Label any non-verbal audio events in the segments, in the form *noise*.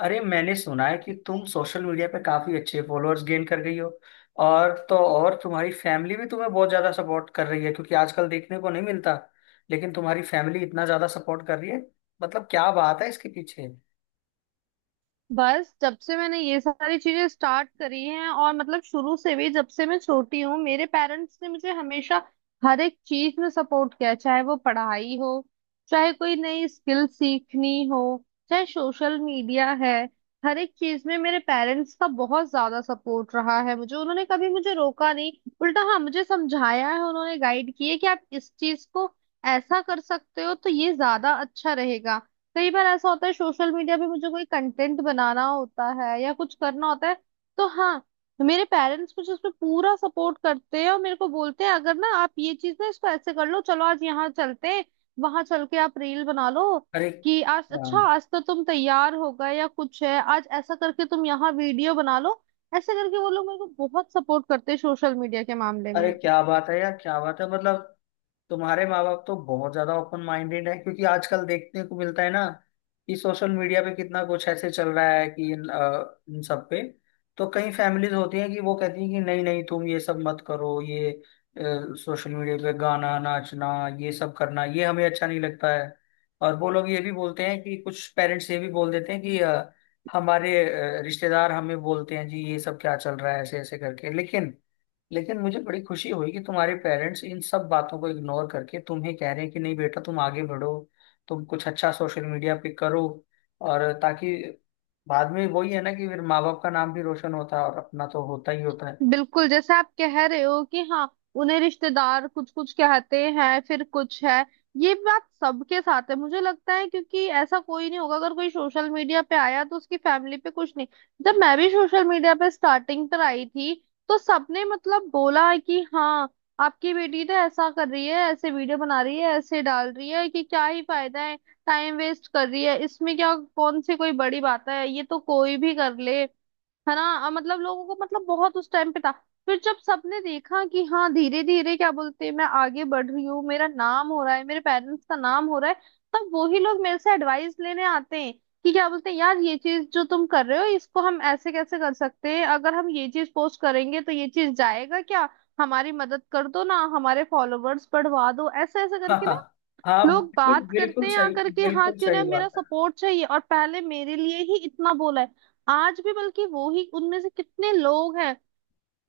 अरे, मैंने सुना है कि तुम सोशल मीडिया पे काफी अच्छे फॉलोअर्स गेन कर गई हो। और तो और, तुम्हारी फैमिली भी तुम्हें बहुत ज्यादा सपोर्ट कर रही है, क्योंकि आजकल देखने को नहीं मिलता, लेकिन तुम्हारी फैमिली इतना ज्यादा सपोर्ट कर रही है। मतलब क्या बात है इसके पीछे। बस जब से मैंने ये सारी चीजें स्टार्ट करी हैं और मतलब शुरू से भी जब से मैं छोटी हूँ, मेरे पेरेंट्स ने मुझे हमेशा हर एक चीज में सपोर्ट किया। चाहे वो पढ़ाई हो, चाहे कोई नई स्किल सीखनी हो, चाहे सोशल मीडिया है, हर एक चीज में मेरे पेरेंट्स का बहुत ज्यादा सपोर्ट रहा है। मुझे उन्होंने कभी मुझे रोका नहीं। उल्टा हाँ, मुझे समझाया है उन्होंने, गाइड किए कि आप इस चीज को ऐसा कर सकते हो तो ये ज्यादा अच्छा रहेगा। कई बार ऐसा होता है सोशल मीडिया पे मुझे कोई कंटेंट बनाना होता है या कुछ करना होता है, तो हाँ, मेरे पेरेंट्स मुझे उसमें पूरा सपोर्ट करते हैं और मेरे को बोलते हैं, अगर ना आप ये चीज ना इसको ऐसे कर लो, चलो आज यहाँ चलते हैं, वहां चल के आप रील बना लो। अरे कि आज हाँ। अच्छा, आज तो तुम तैयार हो गए या कुछ है, आज ऐसा करके तुम यहाँ वीडियो बना लो। ऐसे करके वो लोग मेरे को बहुत सपोर्ट करते हैं सोशल मीडिया के मामले अरे में। क्या बात है यार, क्या बात है मतलब। तुम्हारे माँ बाप तो बहुत ज्यादा ओपन माइंडेड है, क्योंकि आजकल देखने को मिलता है ना कि सोशल मीडिया पे कितना कुछ ऐसे चल रहा है कि इन सब पे तो कई फैमिलीज होती हैं कि वो कहती हैं कि नहीं नहीं, तुम ये सब मत करो, ये सोशल मीडिया पे गाना नाचना, ये सब करना ये हमें अच्छा नहीं लगता है। और वो लोग ये भी बोलते हैं कि कुछ पेरेंट्स ये भी बोल देते हैं कि हमारे रिश्तेदार हमें बोलते हैं, जी ये सब क्या चल रहा है, ऐसे ऐसे करके। लेकिन लेकिन मुझे बड़ी खुशी हुई कि तुम्हारे पेरेंट्स इन सब बातों को इग्नोर करके तुम्हें कह रहे हैं कि नहीं बेटा, तुम आगे बढ़ो, तुम कुछ अच्छा सोशल मीडिया पे करो। और ताकि बाद में वही है ना कि फिर माँ बाप का नाम भी रोशन होता है और अपना तो होता ही होता है। बिल्कुल जैसे आप कह रहे हो कि हाँ, उन्हें रिश्तेदार कुछ कुछ कहते हैं, फिर कुछ है। ये बात सबके साथ है मुझे लगता है, क्योंकि ऐसा कोई नहीं होगा, अगर कोई सोशल मीडिया पे आया तो उसकी फैमिली पे कुछ नहीं। जब मैं भी सोशल मीडिया पे स्टार्टिंग पर आई थी, तो सबने मतलब बोला है कि हाँ, आपकी बेटी तो ऐसा कर रही है, ऐसे वीडियो बना रही है, ऐसे डाल रही है, कि क्या ही फायदा है, टाइम वेस्ट कर रही है, इसमें क्या, कौन सी कोई बड़ी बात है, ये तो कोई भी कर ले। है ना, मतलब लोगों को मतलब बहुत उस टाइम पे था। फिर जब सबने देखा कि हाँ, धीरे धीरे क्या बोलते हैं, मैं आगे बढ़ रही हूँ, मेरा नाम हो रहा है, मेरे पेरेंट्स का नाम हो रहा है, तब वही लोग मेरे से एडवाइस लेने आते हैं कि क्या बोलते हैं यार, ये चीज जो तुम कर रहे हो इसको हम ऐसे कैसे कर सकते हैं, अगर हम ये चीज पोस्ट करेंगे तो ये चीज जाएगा क्या, हमारी मदद कर दो ना, हमारे फॉलोवर्स बढ़वा दो, ऐसे ऐसे *laughs* हाँ करके हाँ। ना हाँ लोग बिल्कुल बात बिल्कुल करते हैं सही। आकर के। हाँ, बिल्कुल क्यों ना, सही मेरा बात है। सपोर्ट चाहिए और पहले मेरे लिए ही इतना बोला है। आज भी बल्कि वो ही उनमें से कितने लोग हैं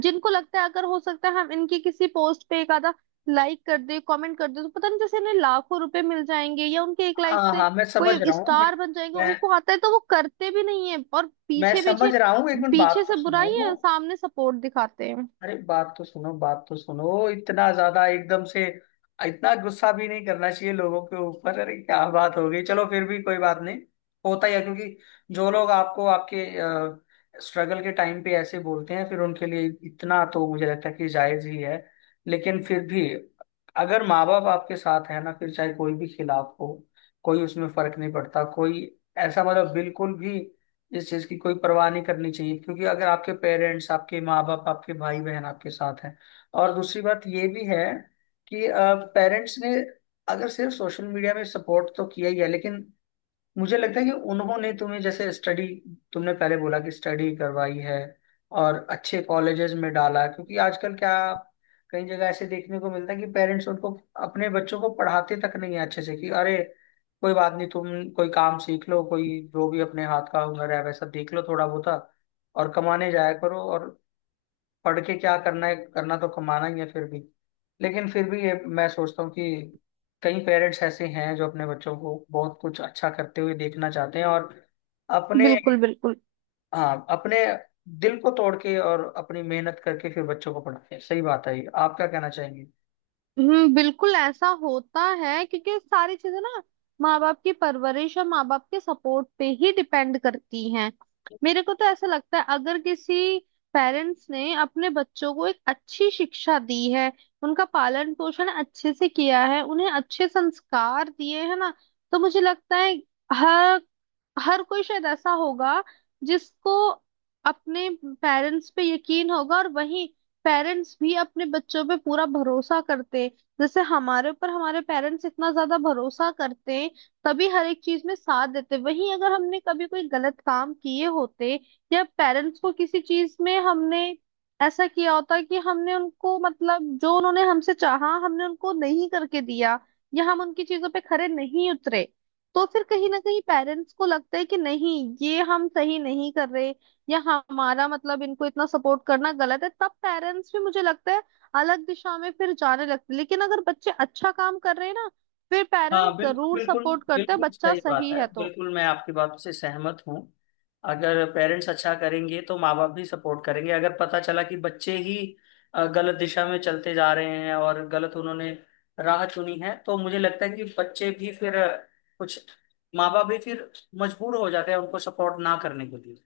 जिनको लगता है अगर हो सकता है हम इनकी किसी पोस्ट पे एक आधा लाइक कर दे, कमेंट कर दे, तो पता नहीं जैसे इन्हें लाखों रुपए मिल जाएंगे या उनके एक लाइक हाँ से हाँ, मैं समझ कोई रहा हूँ। स्टार बन जाएंगे। मैं उनको आता है तो वो करते भी नहीं है और मैं पीछे समझ पीछे, रहा हूँ, एक मिनट पीछे बात तो से बुराई सुनो। है, सामने सपोर्ट दिखाते हैं। अरे बात तो सुनो, बात तो सुनो। इतना ज्यादा एकदम से इतना गुस्सा भी नहीं करना चाहिए लोगों के ऊपर। अरे क्या बात हो गई, चलो फिर भी कोई बात नहीं, होता ही है। क्योंकि जो लोग आपको आपके स्ट्रगल के टाइम पे ऐसे बोलते हैं, फिर उनके लिए इतना तो मुझे लगता है कि जायज ही है। लेकिन फिर भी अगर माँ बाप आपके साथ है ना, फिर चाहे कोई भी खिलाफ हो, कोई उसमें फर्क नहीं पड़ता। कोई ऐसा मतलब बिल्कुल भी इस चीज की कोई परवाह नहीं करनी चाहिए, क्योंकि अगर आपके पेरेंट्स, आपके माँ बाप, आपके भाई बहन आपके साथ हैं। और दूसरी बात ये भी है कि पेरेंट्स ने अगर सिर्फ सोशल मीडिया में सपोर्ट तो किया ही है, लेकिन मुझे लगता है कि उन्होंने तुम्हें जैसे स्टडी, तुमने पहले बोला कि स्टडी करवाई है और अच्छे कॉलेजेस में डाला। क्योंकि आजकल क्या, कई जगह ऐसे देखने को मिलता है कि पेरेंट्स उनको, अपने बच्चों को पढ़ाते तक नहीं है अच्छे से। कि अरे कोई बात नहीं, तुम कोई काम सीख लो, कोई जो भी अपने हाथ का हुनर है वैसा देख लो थोड़ा बहुत, और कमाने जाया करो, और पढ़ के क्या करना है, करना तो कमाना ही है फिर भी। लेकिन फिर भी ये मैं सोचता हूँ कि कई पेरेंट्स ऐसे हैं जो अपने बच्चों को बहुत कुछ अच्छा करते हुए देखना चाहते हैं, और अपने, बिल्कुल, बिल्कुल। हाँ, अपने दिल को तोड़ के और अपनी मेहनत करके फिर बच्चों को पढ़ाते हैं। सही बात है ये। आप क्या कहना चाहेंगे। हम्म, बिल्कुल ऐसा होता है क्योंकि सारी चीजें ना माँ बाप की परवरिश और माँ बाप के सपोर्ट पे ही डिपेंड करती हैं। मेरे को तो ऐसा लगता है अगर किसी पेरेंट्स ने अपने बच्चों को एक अच्छी शिक्षा दी है, उनका पालन पोषण अच्छे से किया है, उन्हें अच्छे संस्कार दिए है ना, तो मुझे लगता है हर हर कोई शायद ऐसा होगा जिसको अपने पेरेंट्स पे यकीन होगा, और वही पेरेंट्स भी अपने बच्चों पे पूरा भरोसा करते हैं। जैसे हमारे ऊपर हमारे पेरेंट्स इतना ज्यादा भरोसा करते हैं तभी हर एक चीज में साथ देते हैं। वहीं अगर हमने कभी कोई गलत काम किए होते या पेरेंट्स को किसी चीज में हमने ऐसा किया होता कि हमने उनको मतलब जो उन्होंने हमसे चाहा हमने उनको नहीं करके दिया, या हम उनकी चीजों पे खरे नहीं उतरे, तो फिर कहीं ना कहीं पेरेंट्स को लगता है कि नहीं, ये हम सही नहीं कर रहे, या हमारा मतलब इनको इतना सपोर्ट करना गलत है, तब पेरेंट्स भी मुझे लगता है अलग दिशा में फिर जाने लगते हैं। लेकिन अगर बच्चे अच्छा काम कर रहे हैं ना, फिर हाँ पेरेंट्स बिल्कुल जरूर बिल्कुल, सपोर्ट करते हैं, बिल्कुल बच्चा सही बात सही है। है तो। बिल्कुल मैं आपकी बात से सहमत हूँ। अगर पेरेंट्स अच्छा करेंगे तो माँ बाप भी सपोर्ट करेंगे। अगर पता चला कि बच्चे ही गलत दिशा में चलते जा रहे हैं और गलत उन्होंने राह चुनी है, तो मुझे लगता है कि बच्चे भी फिर, कुछ माँ बाप भी फिर मजबूर हो जाते हैं उनको सपोर्ट ना करने के लिए।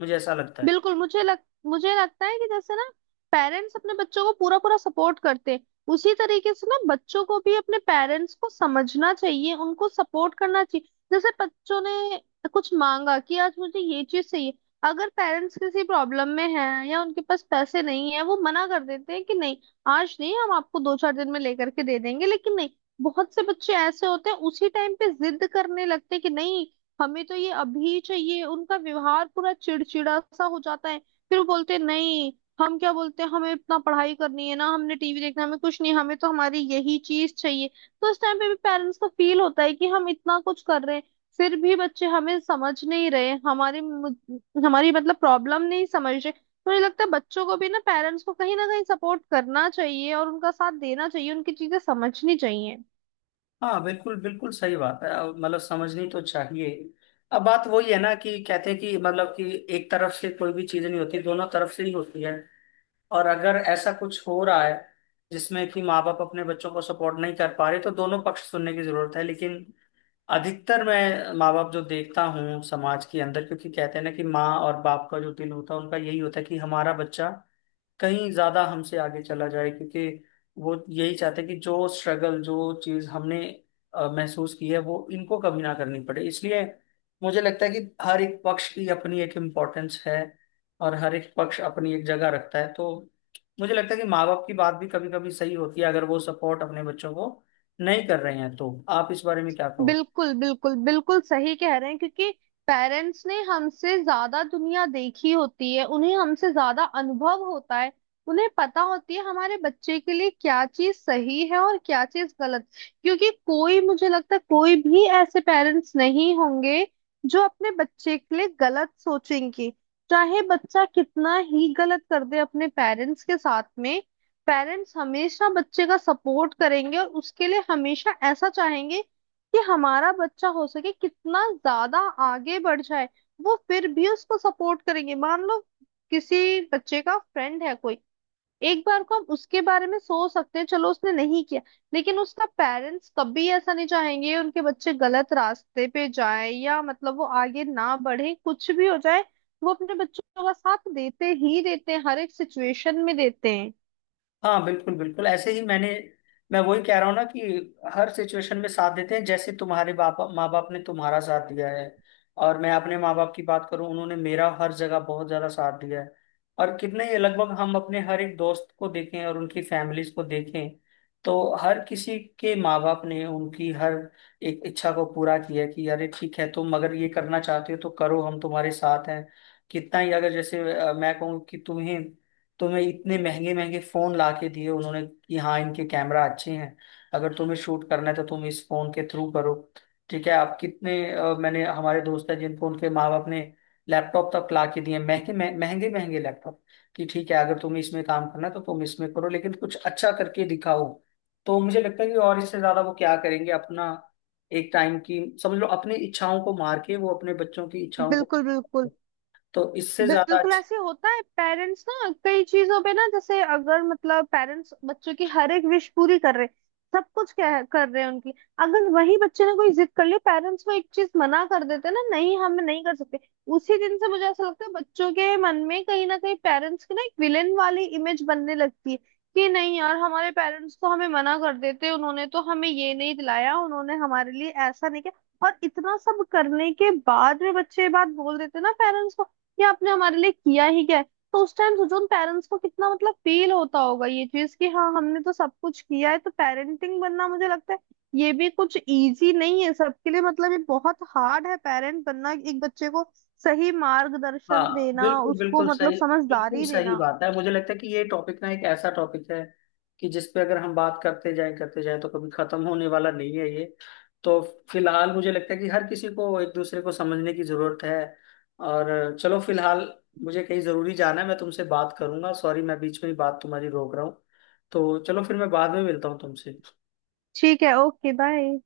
मुझे ऐसा लगता है। बिल्कुल मुझे लग मुझे लगता है कि जैसे ना पेरेंट्स अपने बच्चों को पूरा पूरा सपोर्ट करते हैं, उसी तरीके से ना बच्चों को भी अपने पेरेंट्स को समझना चाहिए, उनको सपोर्ट करना चाहिए। जैसे बच्चों ने कुछ मांगा कि आज मुझे ये चीज चाहिए, अगर पेरेंट्स किसी प्रॉब्लम में हैं या उनके पास पैसे नहीं है, वो मना कर देते हैं कि नहीं, आज नहीं, हम आपको दो चार दिन में लेकर के दे देंगे, लेकिन नहीं, बहुत से बच्चे ऐसे होते हैं उसी टाइम पे जिद करने लगते हैं कि नहीं, हमें तो ये अभी चाहिए। उनका व्यवहार पूरा चिड़चिड़ा सा हो जाता है, फिर वो बोलते हैं, नहीं, हम क्या बोलते हैं, हमें इतना पढ़ाई करनी है ना, हमने टीवी देखना है, हमें कुछ नहीं, हमें तो हमारी यही चीज चाहिए। तो उस टाइम पे भी पेरेंट्स को फील होता है कि हम इतना कुछ कर रहे हैं, फिर भी बच्चे हमें समझ नहीं रहे, हमारी मतलब प्रॉब्लम नहीं समझ रहे। तो मुझे लगता है बच्चों को भी ना पेरेंट्स को कहीं ना कहीं सपोर्ट करना चाहिए और उनका साथ देना चाहिए, उनकी चीजें समझनी चाहिए। हाँ बिल्कुल बिल्कुल सही बात है। अब मतलब समझनी तो चाहिए। अब बात वही है ना कि कहते हैं कि मतलब कि एक तरफ से कोई भी चीज नहीं होती, दोनों तरफ से ही होती है। और अगर ऐसा कुछ हो रहा है जिसमें कि माँ बाप अपने बच्चों को सपोर्ट नहीं कर पा रहे, तो दोनों पक्ष सुनने की जरूरत है। लेकिन अधिकतर मैं माँ बाप जो देखता हूँ समाज के अंदर, क्योंकि कहते हैं ना कि माँ और बाप का जो दिल होता है, उनका यही होता है कि हमारा बच्चा कहीं ज्यादा हमसे आगे चला जाए। क्योंकि वो यही चाहते हैं कि जो स्ट्रगल, जो चीज हमने महसूस की है, वो इनको कभी ना करनी पड़े। इसलिए मुझे लगता है कि हर एक पक्ष की अपनी एक इम्पोर्टेंस है, और हर एक पक्ष अपनी एक जगह रखता है। तो मुझे लगता है कि माँ बाप की बात भी कभी कभी सही होती है। अगर वो सपोर्ट अपने बच्चों को नहीं कर रहे हैं, तो आप इस बारे में क्या कहो। बिल्कुल, बिल्कुल, बिल्कुल सही कह रहे हैं, क्योंकि पेरेंट्स ने हमसे ज्यादा दुनिया देखी होती है, उन्हें हमसे ज्यादा अनुभव होता है, उन्हें पता होती है हमारे बच्चे के लिए क्या चीज सही है और क्या चीज गलत। क्योंकि कोई, मुझे लगता है कोई भी ऐसे पेरेंट्स नहीं होंगे जो अपने बच्चे के लिए गलत सोचेंगे। चाहे बच्चा कितना ही गलत कर दे अपने पेरेंट्स के साथ में, पेरेंट्स हमेशा बच्चे का सपोर्ट करेंगे और उसके लिए हमेशा ऐसा चाहेंगे कि हमारा बच्चा हो सके कितना ज्यादा आगे बढ़ जाए। वो फिर भी उसको सपोर्ट करेंगे। मान लो किसी बच्चे का फ्रेंड है कोई, एक बार को हम उसके बारे में सोच सकते हैं, चलो उसने नहीं किया, लेकिन उसका पेरेंट्स कभी ऐसा नहीं चाहेंगे उनके बच्चे गलत रास्ते पे जाए या मतलब वो आगे ना बढ़े। कुछ भी हो जाए, वो अपने बच्चों का साथ देते ही देते हैं, हर एक सिचुएशन में देते हैं। हाँ बिल्कुल बिल्कुल, ऐसे ही मैं वही कह रहा हूँ ना कि हर सिचुएशन में साथ देते हैं। जैसे तुम्हारे बाप माँ बाप ने तुम्हारा साथ दिया है, और मैं अपने माँ बाप की बात करूँ, उन्होंने मेरा हर जगह बहुत ज्यादा साथ दिया है। और कितने ही लगभग हम अपने हर एक दोस्त को देखें और उनकी फैमिलीज को देखें, तो हर किसी के माँ बाप ने उनकी हर एक इच्छा को पूरा किया कि अरे ठीक है, तुम अगर ये करना चाहते हो तो करो, हम तुम्हारे साथ हैं। कितना ही, अगर जैसे मैं कहूँ कि तुम्हें तुम्हें इतने महंगे महंगे फोन ला के दिए उन्होंने, कि हाँ इनके कैमरा अच्छे हैं, अगर तुम्हें शूट करना है तो तुम इस फोन के थ्रू करो। ठीक है, आप कितने, मैंने, हमारे दोस्त हैं जिनको उनके माँ बाप ने लैपटॉप तक ला के दिए, महंगे महंगे महंगे लैपटॉप, कि ठीक है, अगर तुम्हें इसमें काम करना है तो तुम इसमें करो, लेकिन कुछ अच्छा करके दिखाओ। तो मुझे लगता है कि और इससे ज्यादा वो क्या करेंगे, अपना एक टाइम की समझ लो, अपनी इच्छाओं को मार के वो अपने बच्चों की इच्छाओं को, बिल्कुल, बिल्कुल। तो इससे ज्यादा बिल्कुल अच्छी। ऐसे होता है पेरेंट्स ना कई चीजों पे ना, जैसे अगर मतलब पेरेंट्स बच्चों की हर एक विश पूरी कर रहे हैं, सब कुछ कर रहे हैं उनकी, अगर वही बच्चे ने कोई जिद कर ली, पेरेंट्स वो एक चीज मना कर देते हैं ना, नहीं हम नहीं कर सकते, उसी दिन से मुझे ऐसा लगता है बच्चों के मन में कहीं ना कहीं पेरेंट्स की ना एक विलेन वाली इमेज बनने लगती है कि नहीं यार, हमारे पेरेंट्स तो हमें मना कर देते, उन्होंने तो हमें ये नहीं दिलाया, उन्होंने हमारे लिए ऐसा नहीं किया। और इतना सब करने के बाद में बच्चे ये बात बोल देते हैं ना पेरेंट्स को, ये आपने हमारे लिए किया ही क्या है। तो उस टाइम सोचो उन पेरेंट्स को कितना मतलब फील होता होगा ये चीज कि हाँ, हमने तो सब कुछ किया है। तो पेरेंटिंग बनना, मुझे लगता है ये भी कुछ इजी नहीं है सबके लिए, मतलब ये बहुत हार्ड है पेरेंट बनना, एक बच्चे को सही मार्गदर्शन हाँ देना, बिल्कुल उसको बिल्कुल मतलब सही, बिल्कुल समझदारी सही देना। बात है। मुझे लगता है कि ये टॉपिक ना एक ऐसा टॉपिक है कि जिस पे अगर हम बात करते जाएं करते जाएं, तो कभी खत्म होने वाला नहीं है ये। तो फिलहाल मुझे लगता है कि हर किसी को एक दूसरे को समझने की जरूरत है। और चलो फिलहाल, मुझे कहीं जरूरी जाना है, मैं तुमसे बात करूंगा। सॉरी, मैं बीच में ही बात तुम्हारी रोक रहा हूँ। तो चलो फिर मैं बाद में मिलता हूँ तुमसे। ठीक है, ओके, बाय।